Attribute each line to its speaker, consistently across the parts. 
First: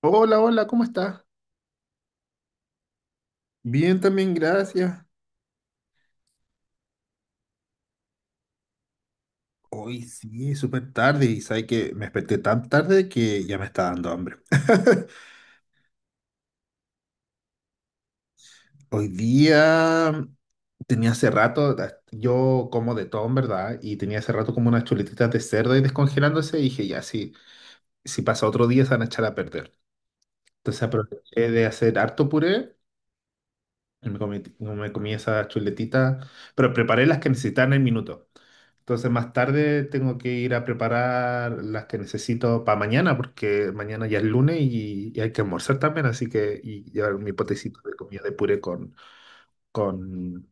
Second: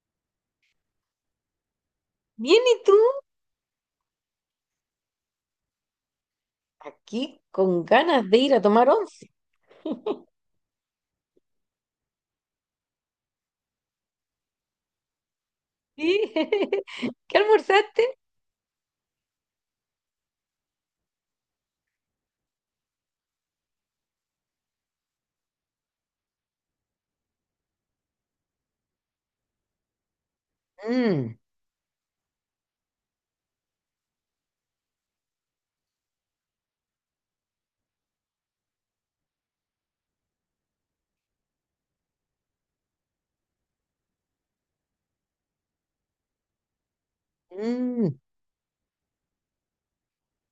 Speaker 1: Hola, hola, ¿cómo estás?
Speaker 2: Bien, ¿y tú?
Speaker 1: Bien, también, gracias.
Speaker 2: Aquí con ganas de ir a tomar once.
Speaker 1: Hoy sí, súper tarde y sabes que me desperté tan tarde que ya me está dando hambre.
Speaker 2: Sí. ¿Qué almorzaste?
Speaker 1: Hoy día tenía hace rato, yo como de todo en verdad, y tenía hace rato como unas chuletitas de cerdo y descongelándose y dije, ya, sí, si pasa otro día se van a echar a perder. Entonces
Speaker 2: Mm,
Speaker 1: aproveché de hacer harto puré y me comí, no me comí esas chuletitas, pero preparé las que necesitaba en el minuto. Entonces más tarde tengo que ir a preparar las que necesito para mañana, porque mañana ya es lunes y hay que almorzar también, así que y llevar mi potecito de
Speaker 2: mm.
Speaker 1: comida de puré con,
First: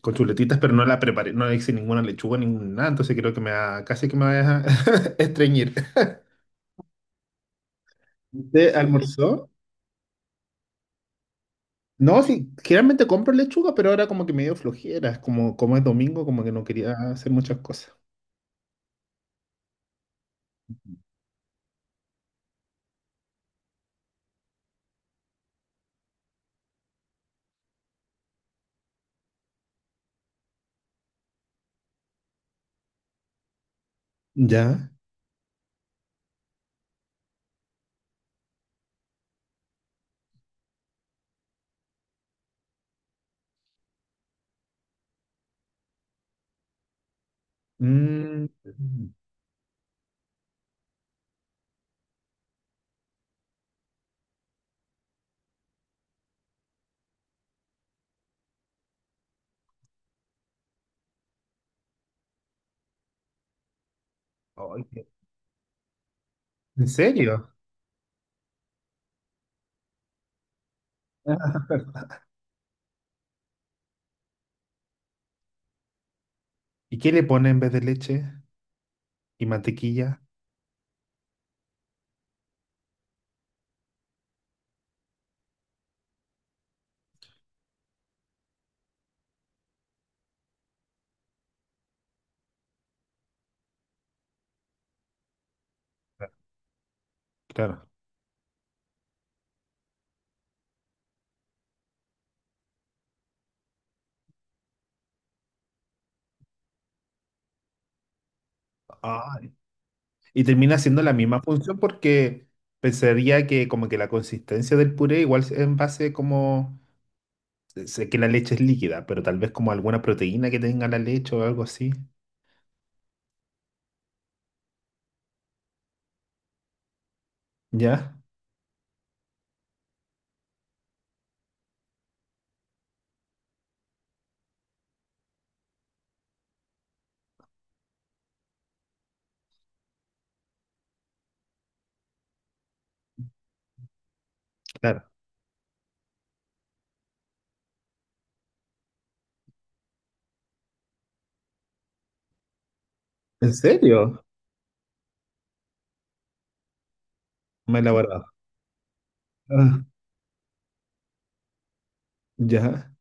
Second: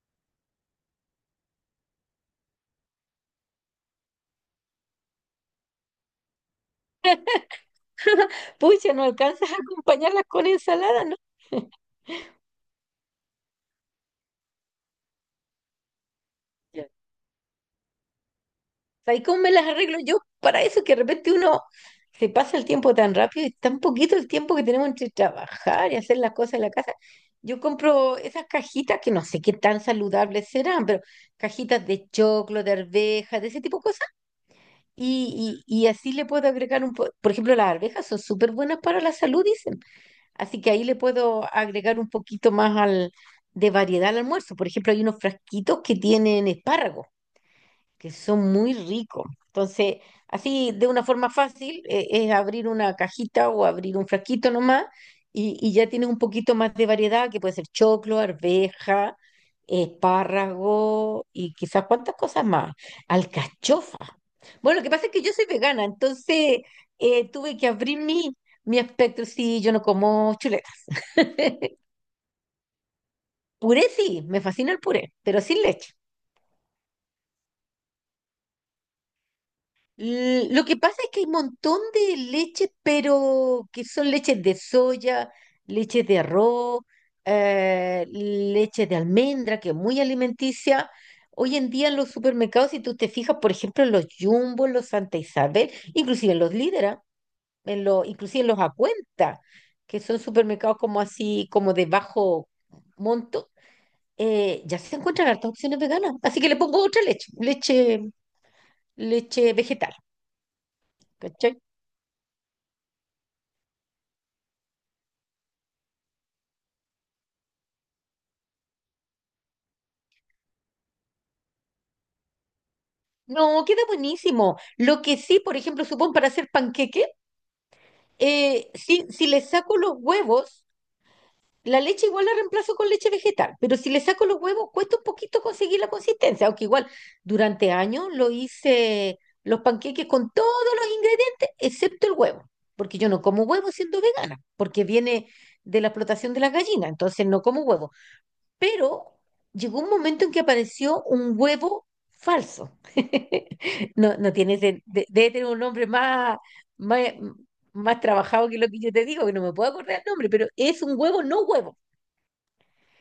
Speaker 1: con chuletitas, pero no la preparé, no le hice ninguna lechuga, ninguna nada, entonces creo que me va, casi que me va a dejar estreñir. ¿Usted
Speaker 2: Pucha, no
Speaker 1: almorzó?
Speaker 2: alcanzas a acompañarlas con ensalada, ¿no?
Speaker 1: No, sí, generalmente compro lechuga, pero ahora como que me dio flojera, como es domingo, como que no
Speaker 2: Ya.
Speaker 1: quería hacer muchas cosas.
Speaker 2: ¿Sabes cómo me las arreglo yo? Para eso que de repente uno se pasa el tiempo tan rápido y tan poquito el tiempo que tenemos entre trabajar y hacer las cosas en la casa. Yo compro esas cajitas que no sé qué tan saludables serán, pero cajitas de choclo, de arvejas, de ese tipo de cosas.
Speaker 1: Ya.
Speaker 2: Y así le puedo agregar por ejemplo, las arvejas son súper buenas para la salud, dicen. Así que ahí le puedo agregar un poquito más al, de variedad al almuerzo. Por ejemplo, hay unos frasquitos que tienen espárragos que
Speaker 1: Mm.
Speaker 2: son muy ricos. Entonces, así de una forma fácil, es abrir una cajita o abrir un frasquito nomás y ya tienes un poquito más de variedad, que puede ser choclo, arveja, espárrago y quizás cuántas cosas más. Alcachofa. Bueno,
Speaker 1: Ay,
Speaker 2: lo que
Speaker 1: qué-
Speaker 2: pasa es que yo soy vegana, entonces
Speaker 1: ¿En serio?
Speaker 2: tuve que abrir mi espectro. Sí, yo no como chuleta.
Speaker 1: Ah.
Speaker 2: Puré sí, me fascina el puré, pero sin leche.
Speaker 1: ¿Y qué le pone en vez de leche y mantequilla?
Speaker 2: Lo que pasa es que hay un montón de leches, pero que son leches de soya, leches de arroz, leche de almendra, que es muy alimenticia. Hoy en día en los supermercados, si tú te fijas, por ejemplo, en los Jumbo, en los Santa Isabel, inclusive en los Líderes, en
Speaker 1: Claro.
Speaker 2: los, inclusive en los Acuenta, que son supermercados como así, como de bajo monto, ya se encuentran hartas opciones veganas. Así que le pongo otra leche, leche
Speaker 1: Ay.
Speaker 2: vegetal.
Speaker 1: Y termina haciendo la misma
Speaker 2: ¿Cachai?
Speaker 1: función porque pensaría que como que la consistencia del puré igual es en base como... Sé que la leche es líquida, pero tal vez como alguna proteína que tenga la leche o algo así.
Speaker 2: No, queda buenísimo. Lo que sí, por ejemplo, supón para hacer panqueque,
Speaker 1: ¿Ya?
Speaker 2: si le saco los huevos, la leche igual la reemplazo con leche vegetal, pero si le saco los huevos, cuesta un poquito conseguir la consistencia, aunque igual durante años lo hice los panqueques con todos los ingredientes, excepto el huevo, porque yo no como huevo siendo vegana, porque
Speaker 1: Claro.
Speaker 2: viene de la explotación de las gallinas, entonces no como huevo. Pero llegó un momento en que apareció un huevo falso.
Speaker 1: ¿En
Speaker 2: No,
Speaker 1: serio?
Speaker 2: no tiene, debe tener un nombre más,
Speaker 1: Me he
Speaker 2: más
Speaker 1: elaborado.
Speaker 2: trabajado que lo que yo te digo, que no me puedo
Speaker 1: Ah,
Speaker 2: acordar el nombre, pero es un huevo no huevo.
Speaker 1: ya.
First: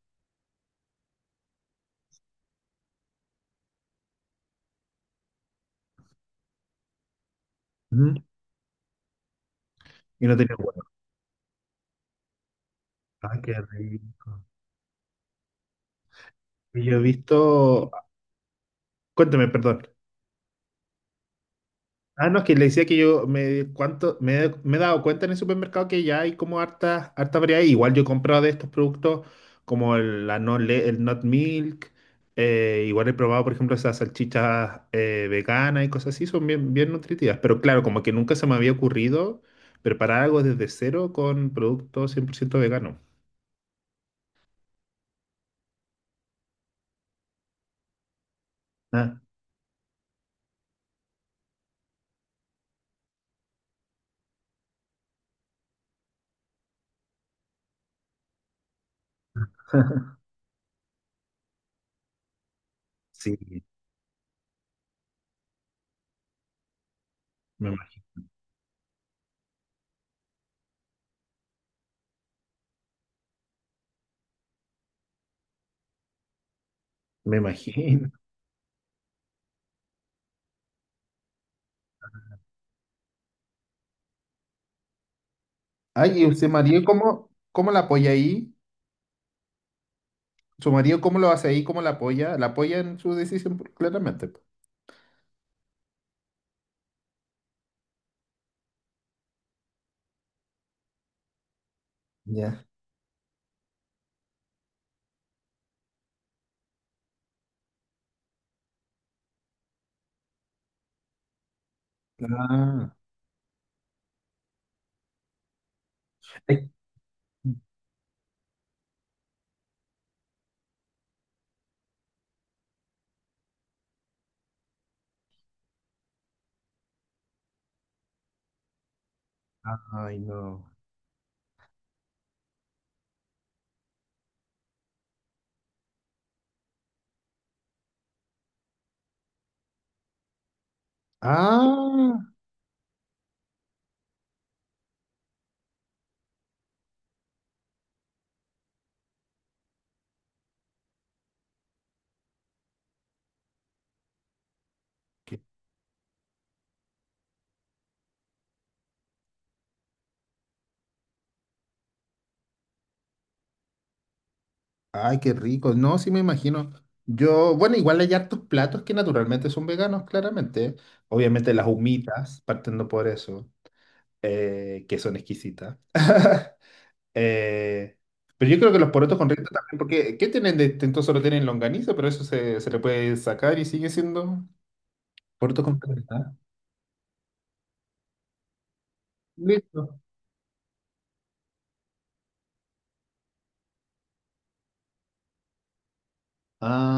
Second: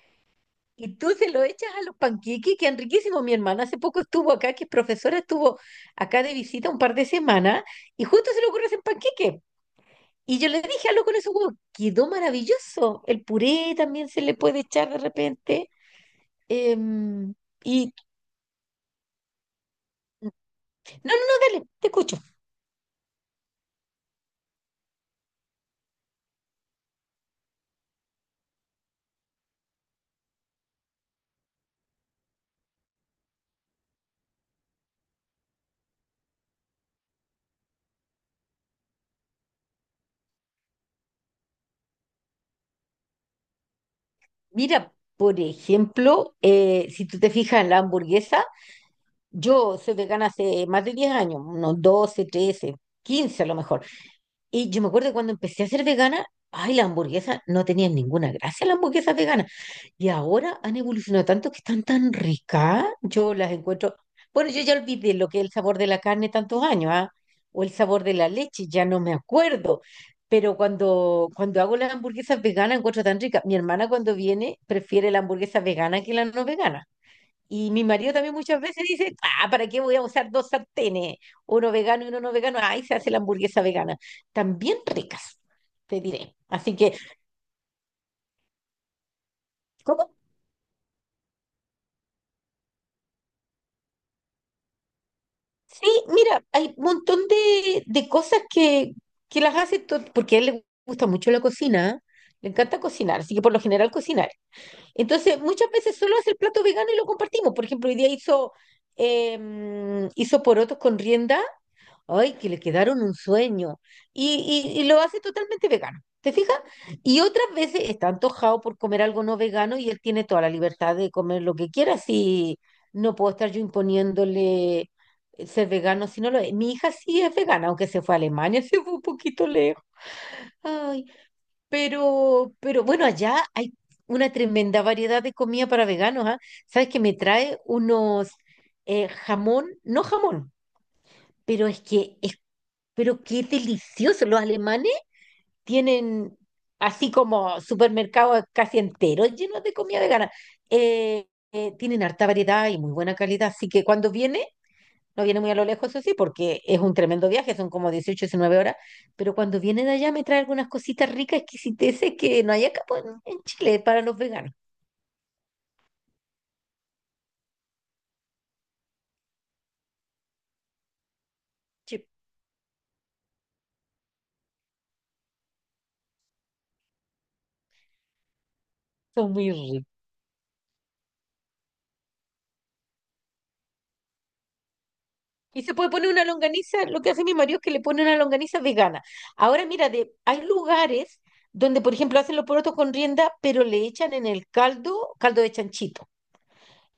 Speaker 2: Y tú se lo echas a los panqueques, que han riquísimos. Mi hermana hace poco estuvo acá, que es profesora, estuvo acá de visita un par de semanas, y
Speaker 1: Ujú.
Speaker 2: justo se le ocurre hacer panqueque.
Speaker 1: Y no
Speaker 2: Y yo
Speaker 1: tenía
Speaker 2: le
Speaker 1: huevo.
Speaker 2: dije, hazlo con esos huevos. Quedó maravilloso. El
Speaker 1: Ah, qué
Speaker 2: puré también se le
Speaker 1: rico.
Speaker 2: puede echar de repente.
Speaker 1: Y yo he
Speaker 2: Em,
Speaker 1: visto...
Speaker 2: y
Speaker 1: Cuéntame, perdón.
Speaker 2: no, dale, te escucho.
Speaker 1: Ah, no, es que le decía que yo me he dado cuenta en el supermercado que ya hay como harta variedad. Igual yo he comprado de estos productos como el, la no le- el Not Milk. Igual he probado, por ejemplo, esas salchichas veganas y cosas así. Son bien nutritivas. Pero claro, como que nunca se me había ocurrido preparar algo desde cero con productos cien por ciento veganos.
Speaker 2: Mira, por ejemplo, si tú te fijas en la hamburguesa,
Speaker 1: Ah,
Speaker 2: yo soy vegana hace más de 10 años, unos 12, 13, 15 a lo mejor. Y yo me acuerdo que cuando empecé a ser vegana, ay, las hamburguesas no tenían ninguna gracia, las hamburguesas veganas. Y ahora han evolucionado tanto que están tan ricas. Yo
Speaker 1: sí,
Speaker 2: las encuentro. Bueno, yo ya olvidé lo que es el sabor de la carne tantos años, ¿ah? O
Speaker 1: me,
Speaker 2: el
Speaker 1: ima-
Speaker 2: sabor de la leche, ya no me acuerdo. Pero cuando hago las hamburguesas veganas, encuentro tan ricas. Mi hermana cuando viene prefiere la hamburguesa vegana que la no vegana.
Speaker 1: me
Speaker 2: Y mi
Speaker 1: imagino.
Speaker 2: marido también muchas veces dice, ah, ¿para qué voy a usar dos sartenes? Uno vegano y uno no vegano. Ahí se hace la hamburguesa vegana. También ricas, te
Speaker 1: Ay, y
Speaker 2: diré.
Speaker 1: usted,
Speaker 2: Así
Speaker 1: María,
Speaker 2: que,
Speaker 1: ¿ cómo la apoya ahí?
Speaker 2: ¿cómo?
Speaker 1: Su marido, ¿cómo lo hace ahí? ¿Cómo la apoya? La apoya en su decisión, pues, claramente. Pues.
Speaker 2: Sí, mira, hay un montón de cosas que las hace, porque a él le gusta mucho la cocina, ¿eh? Le
Speaker 1: Ya.
Speaker 2: encanta cocinar, así que por lo general cocinar. Entonces, muchas veces solo hace el plato vegano y lo compartimos. Por ejemplo, hoy día hizo, hizo porotos con rienda. Ay, que le
Speaker 1: Ah.
Speaker 2: quedaron un sueño. Y, y lo hace totalmente vegano. ¿Te fijas?
Speaker 1: Ay,
Speaker 2: Y otras veces está antojado por comer algo no vegano y él tiene toda la libertad de comer lo que quiera. Si no puedo estar yo imponiéndole ser vegano si no lo es. Mi hija sí es vegana, aunque se fue a Alemania, se fue un poquito lejos.
Speaker 1: ay, no.
Speaker 2: Ay, pero bueno, allá hay una tremenda variedad de comida para veganos, ¿ah? ¿Sabes que me trae unos jamón, no jamón? Pero es que
Speaker 1: Ah,
Speaker 2: es pero qué delicioso. Los alemanes tienen así como supermercados casi enteros llenos de comida vegana. Eh, tienen harta variedad y muy buena calidad. Así que cuando viene, no
Speaker 1: qué-
Speaker 2: viene muy a lo lejos, eso sí, porque es un tremendo viaje, son como 18-19 horas. Pero cuando viene de allá me trae algunas cositas ricas, exquisiteces que no hay acá pues, en Chile para los veganos.
Speaker 1: ay, qué rico. No, sí me imagino. Yo, bueno, igual hay hartos platos que naturalmente son veganos, claramente. Obviamente las
Speaker 2: Sí,
Speaker 1: humitas, partiendo por eso, que son exquisitas. Eh, pero yo creo que los porotos con
Speaker 2: son
Speaker 1: rienda
Speaker 2: muy
Speaker 1: también,
Speaker 2: ricos.
Speaker 1: porque ¿qué tienen de distinto? Solo tienen longaniza, pero eso se le puede sacar y sigue siendo
Speaker 2: Y
Speaker 1: porotos
Speaker 2: se
Speaker 1: con
Speaker 2: puede poner una
Speaker 1: rienda.
Speaker 2: longaniza, lo que hace mi marido es que le pone una longaniza vegana. Ahora
Speaker 1: Listo.
Speaker 2: mira, de, hay lugares donde, por ejemplo, hacen los porotos con rienda, pero le echan en el caldo, caldo de chanchito.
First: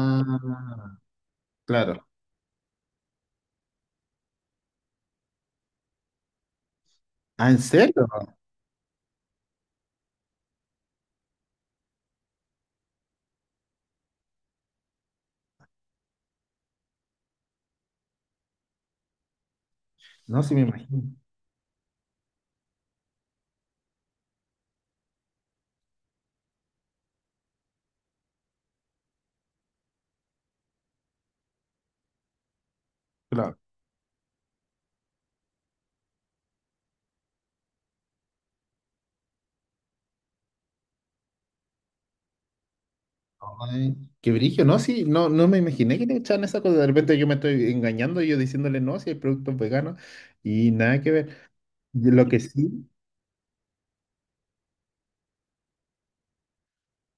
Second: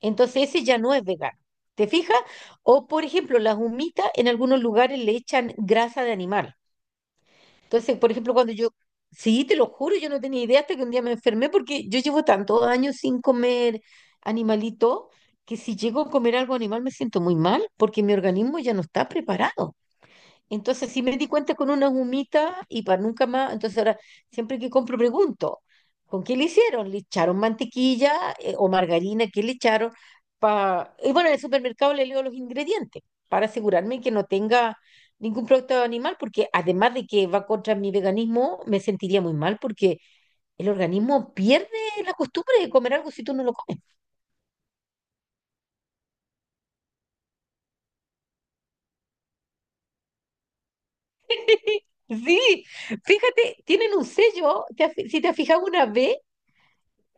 Speaker 2: Entonces ese ya no es vegano. ¿Te
Speaker 1: claro.
Speaker 2: fijas? O, por ejemplo, las humitas en algunos lugares le echan grasa de animal.
Speaker 1: Ah, ¿en
Speaker 2: Entonces,
Speaker 1: serio?
Speaker 2: por ejemplo, sí, te lo juro, yo no tenía idea hasta que un día me enfermé porque yo llevo tantos años sin comer animalito que si llego a comer algo animal me siento muy mal porque mi organismo ya no está preparado.
Speaker 1: No, sí me
Speaker 2: Entonces,
Speaker 1: imagino.
Speaker 2: si me di cuenta con una humita y para nunca más, entonces ahora siempre que compro pregunto, ¿con qué le hicieron? ¿Le echaron mantequilla o margarina? ¿Qué le echaron? Pa... Y bueno, en el supermercado le leo los ingredientes para
Speaker 1: Claro.
Speaker 2: asegurarme que no tenga ningún producto animal, porque además de que va contra mi veganismo, me sentiría muy mal porque el organismo pierde la costumbre de comer algo si tú no lo comes.
Speaker 1: Ay, qué brillo, ¿no? Sí, no, no me imaginé que le echaban esa cosa. De repente yo me estoy engañando, y yo diciéndole no, si hay productos veganos y nada que ver. Y lo que
Speaker 2: Sí,
Speaker 1: sí,
Speaker 2: fíjate, tienen un sello, si te has fijado una vez.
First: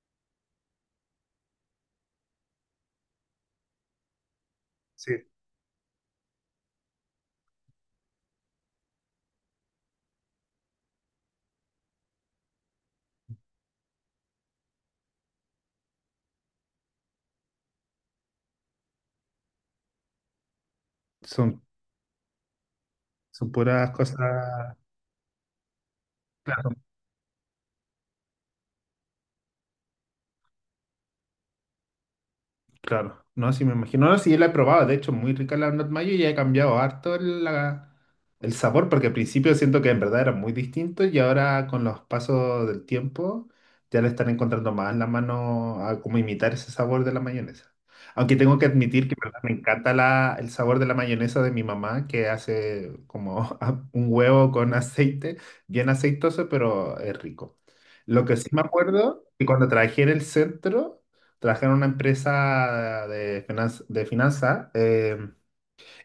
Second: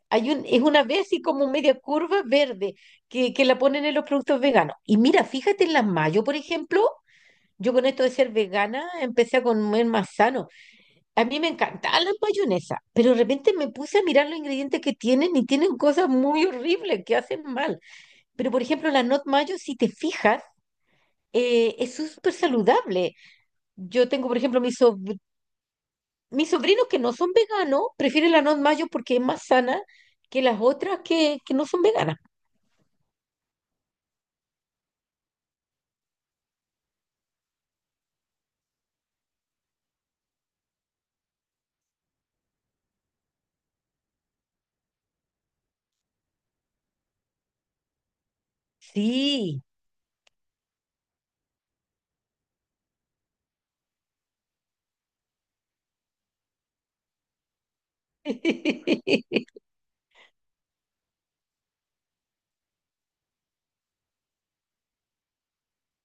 Speaker 2: Es una vez así como media curva verde que la ponen en los productos veganos. Y mira,
Speaker 1: sí,
Speaker 2: fíjate en las mayo, por ejemplo, yo con esto de ser vegana empecé a comer más sano. A mí me encantaban las mayonesas, pero de repente me puse a mirar los ingredientes que tienen y tienen cosas muy horribles que hacen mal. Pero por ejemplo, la not mayo, si te fijas,
Speaker 1: son,
Speaker 2: es súper saludable.
Speaker 1: son puras
Speaker 2: Yo tengo, por ejemplo,
Speaker 1: cosas.
Speaker 2: mis sobrinos que no son veganos, prefieren la not mayo porque es más sana que las otras que no son veganas.
Speaker 1: Claro, no, sí me imagino. No, sí, yo la he probado, de hecho, muy rica la not mayo y he cambiado harto el sabor, porque al principio siento que en verdad era muy distinto y ahora con los pasos del tiempo ya le están encontrando más la mano a cómo imitar ese sabor de la mayonesa. Aunque tengo que admitir que en verdad, me
Speaker 2: Sí.
Speaker 1: encanta el sabor de la mayonesa de mi mamá, que hace como un huevo con aceite, bien aceitoso, pero es rico. Lo que sí me acuerdo, que cuando trabajé en el centro trabajaba en una empresa de de finanza,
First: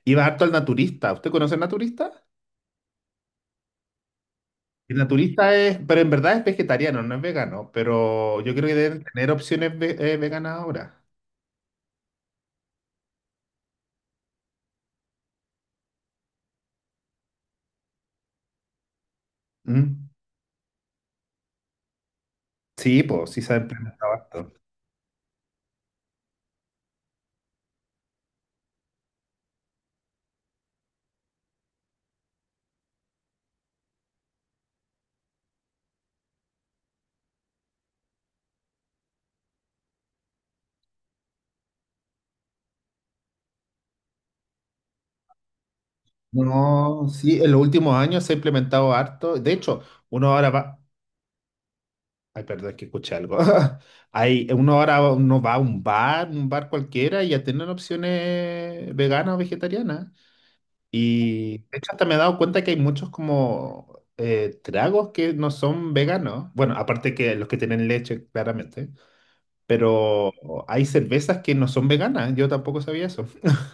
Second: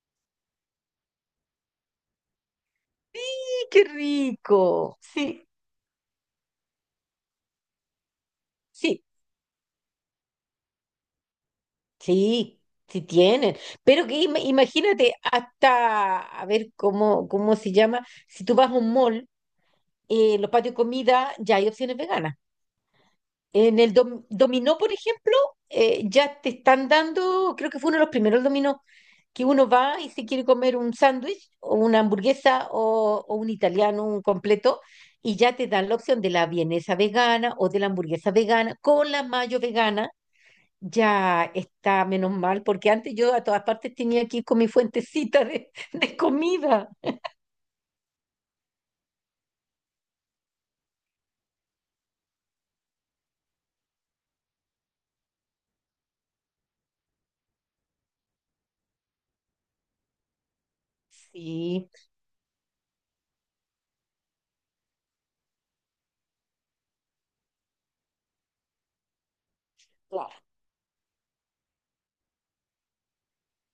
Speaker 1: iba harto al naturista. ¿Usted conoce al naturista?
Speaker 2: Sí, qué
Speaker 1: El
Speaker 2: rico. Sí,
Speaker 1: naturista es, pero en verdad es vegetariano, no es vegano, pero yo creo que deben
Speaker 2: sí,
Speaker 1: tener opciones veganas ahora.
Speaker 2: sí, sí tienen. Pero que imagínate hasta, a ver cómo se llama, si tú vas a un mall,
Speaker 1: Mm.
Speaker 2: los patios de comida, ya hay opciones veganas.
Speaker 1: Sí, pues sí se ha
Speaker 2: En el
Speaker 1: implementado harto.
Speaker 2: dominó, por ejemplo, ya te están dando, creo que fue uno de los primeros dominó, que uno va y se quiere comer un sándwich o una hamburguesa o un italiano, un completo, y ya te dan la opción de la vienesa vegana o de la hamburguesa vegana con la mayo vegana. Ya está menos mal, porque antes yo a todas partes tenía que ir con mi fuentecita de comida.
Speaker 1: No, sí, en los últimos años se ha implementado harto. De hecho, uno ahora va. Ay, perdón, es que escuché algo. Hay, uno ahora uno va a un bar cualquiera, y ya tienen opciones veganas o vegetarianas. Y de
Speaker 2: Sí,
Speaker 1: hecho hasta me he dado cuenta que hay muchos como tragos que no son veganos. Bueno, aparte que los que tienen leche, claramente. Pero
Speaker 2: claro.
Speaker 1: hay cervezas que no son veganas. Yo tampoco sabía eso.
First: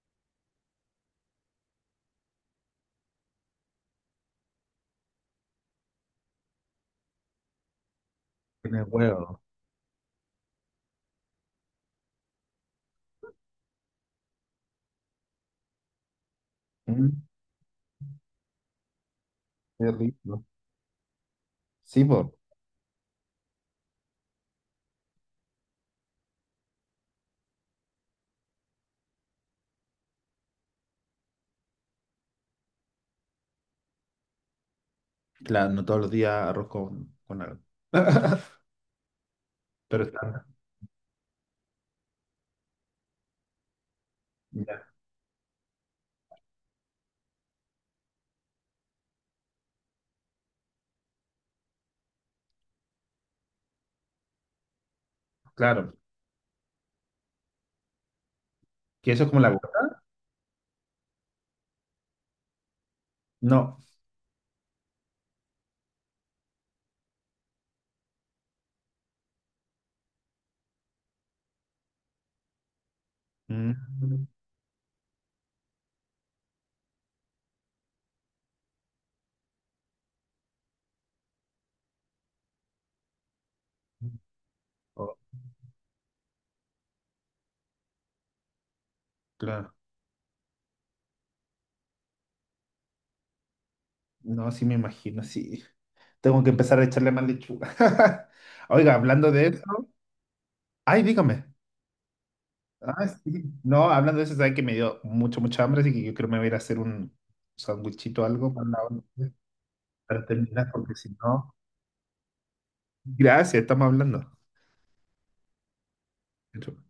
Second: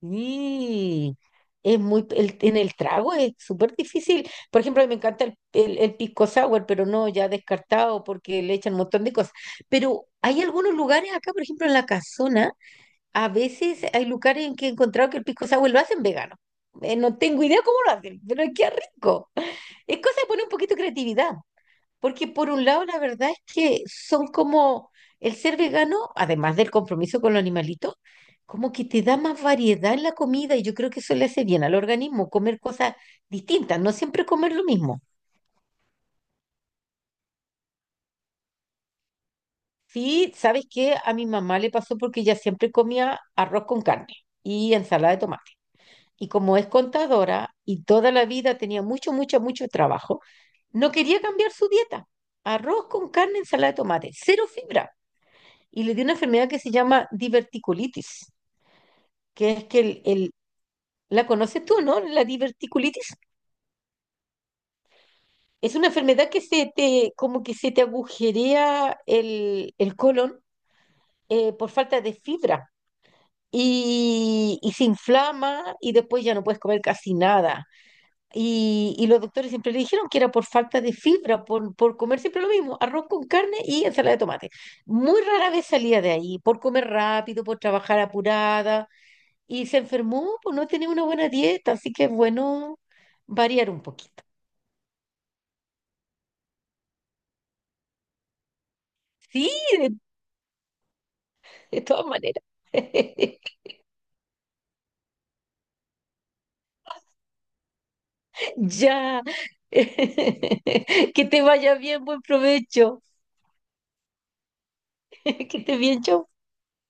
Speaker 2: Mm, en el trago es súper difícil. Por ejemplo, a mí me encanta el pisco sour, pero no, ya descartado porque le echan un
Speaker 1: Tiene
Speaker 2: montón de cosas.
Speaker 1: huevo.
Speaker 2: Pero hay algunos lugares acá, por ejemplo, en la casona, a veces hay lugares en que he encontrado que el pisco sour lo hacen vegano. No
Speaker 1: Mm.
Speaker 2: tengo idea cómo lo hacen, pero qué rico.
Speaker 1: Qué
Speaker 2: Es cosa de
Speaker 1: rico.
Speaker 2: poner un poquito de creatividad.
Speaker 1: Sí, pues.
Speaker 2: Porque por un lado, la verdad es que son como el ser vegano, además del compromiso con los animalitos, como que te da más variedad en la comida y yo creo que eso le hace bien al organismo, comer cosas distintas, no siempre comer lo mismo.
Speaker 1: Claro, no todos los días arroz con algo. Pero
Speaker 2: Sí,
Speaker 1: está.
Speaker 2: ¿sabes qué? A mi mamá le pasó porque ella siempre comía arroz con carne y
Speaker 1: Ya,
Speaker 2: ensalada de tomate. Y como es contadora y toda la vida tenía mucho trabajo, no quería cambiar su dieta. Arroz con carne, ensalada de tomate, cero fibra. Y
Speaker 1: claro.
Speaker 2: le dio una enfermedad que se llama diverticulitis,
Speaker 1: Que eso es como la
Speaker 2: que es que
Speaker 1: gota.
Speaker 2: la conoces tú, ¿no? La diverticulitis.
Speaker 1: No.
Speaker 2: Es una enfermedad que se te, como que se te agujerea el colon por falta de fibra
Speaker 1: Mm,
Speaker 2: y se inflama y después ya no puedes comer casi nada. Y los doctores siempre le dijeron que era por falta de fibra, por comer siempre lo mismo, arroz con carne y ensalada de tomate.
Speaker 1: oh,
Speaker 2: Muy rara vez salía de ahí, por comer rápido, por trabajar apurada y
Speaker 1: claro.
Speaker 2: se enfermó por no tener una buena dieta, así que es bueno variar un poquito.
Speaker 1: No, sí me imagino, sí. Tengo que empezar a echarle más lechuga. Oiga, hablando de
Speaker 2: Sí,
Speaker 1: eso.
Speaker 2: de,
Speaker 1: Ay, dígame.
Speaker 2: de todas maneras.
Speaker 1: Ah, sí. No, hablando de eso, sabe que me dio mucha hambre, así que yo creo que me voy a ir a hacer un sandwichito o algo
Speaker 2: Ya.
Speaker 1: para terminar, porque si
Speaker 2: Que te
Speaker 1: no.
Speaker 2: vaya bien, buen provecho.
Speaker 1: Gracias, estamos hablando.
Speaker 2: Que estés bien, chau.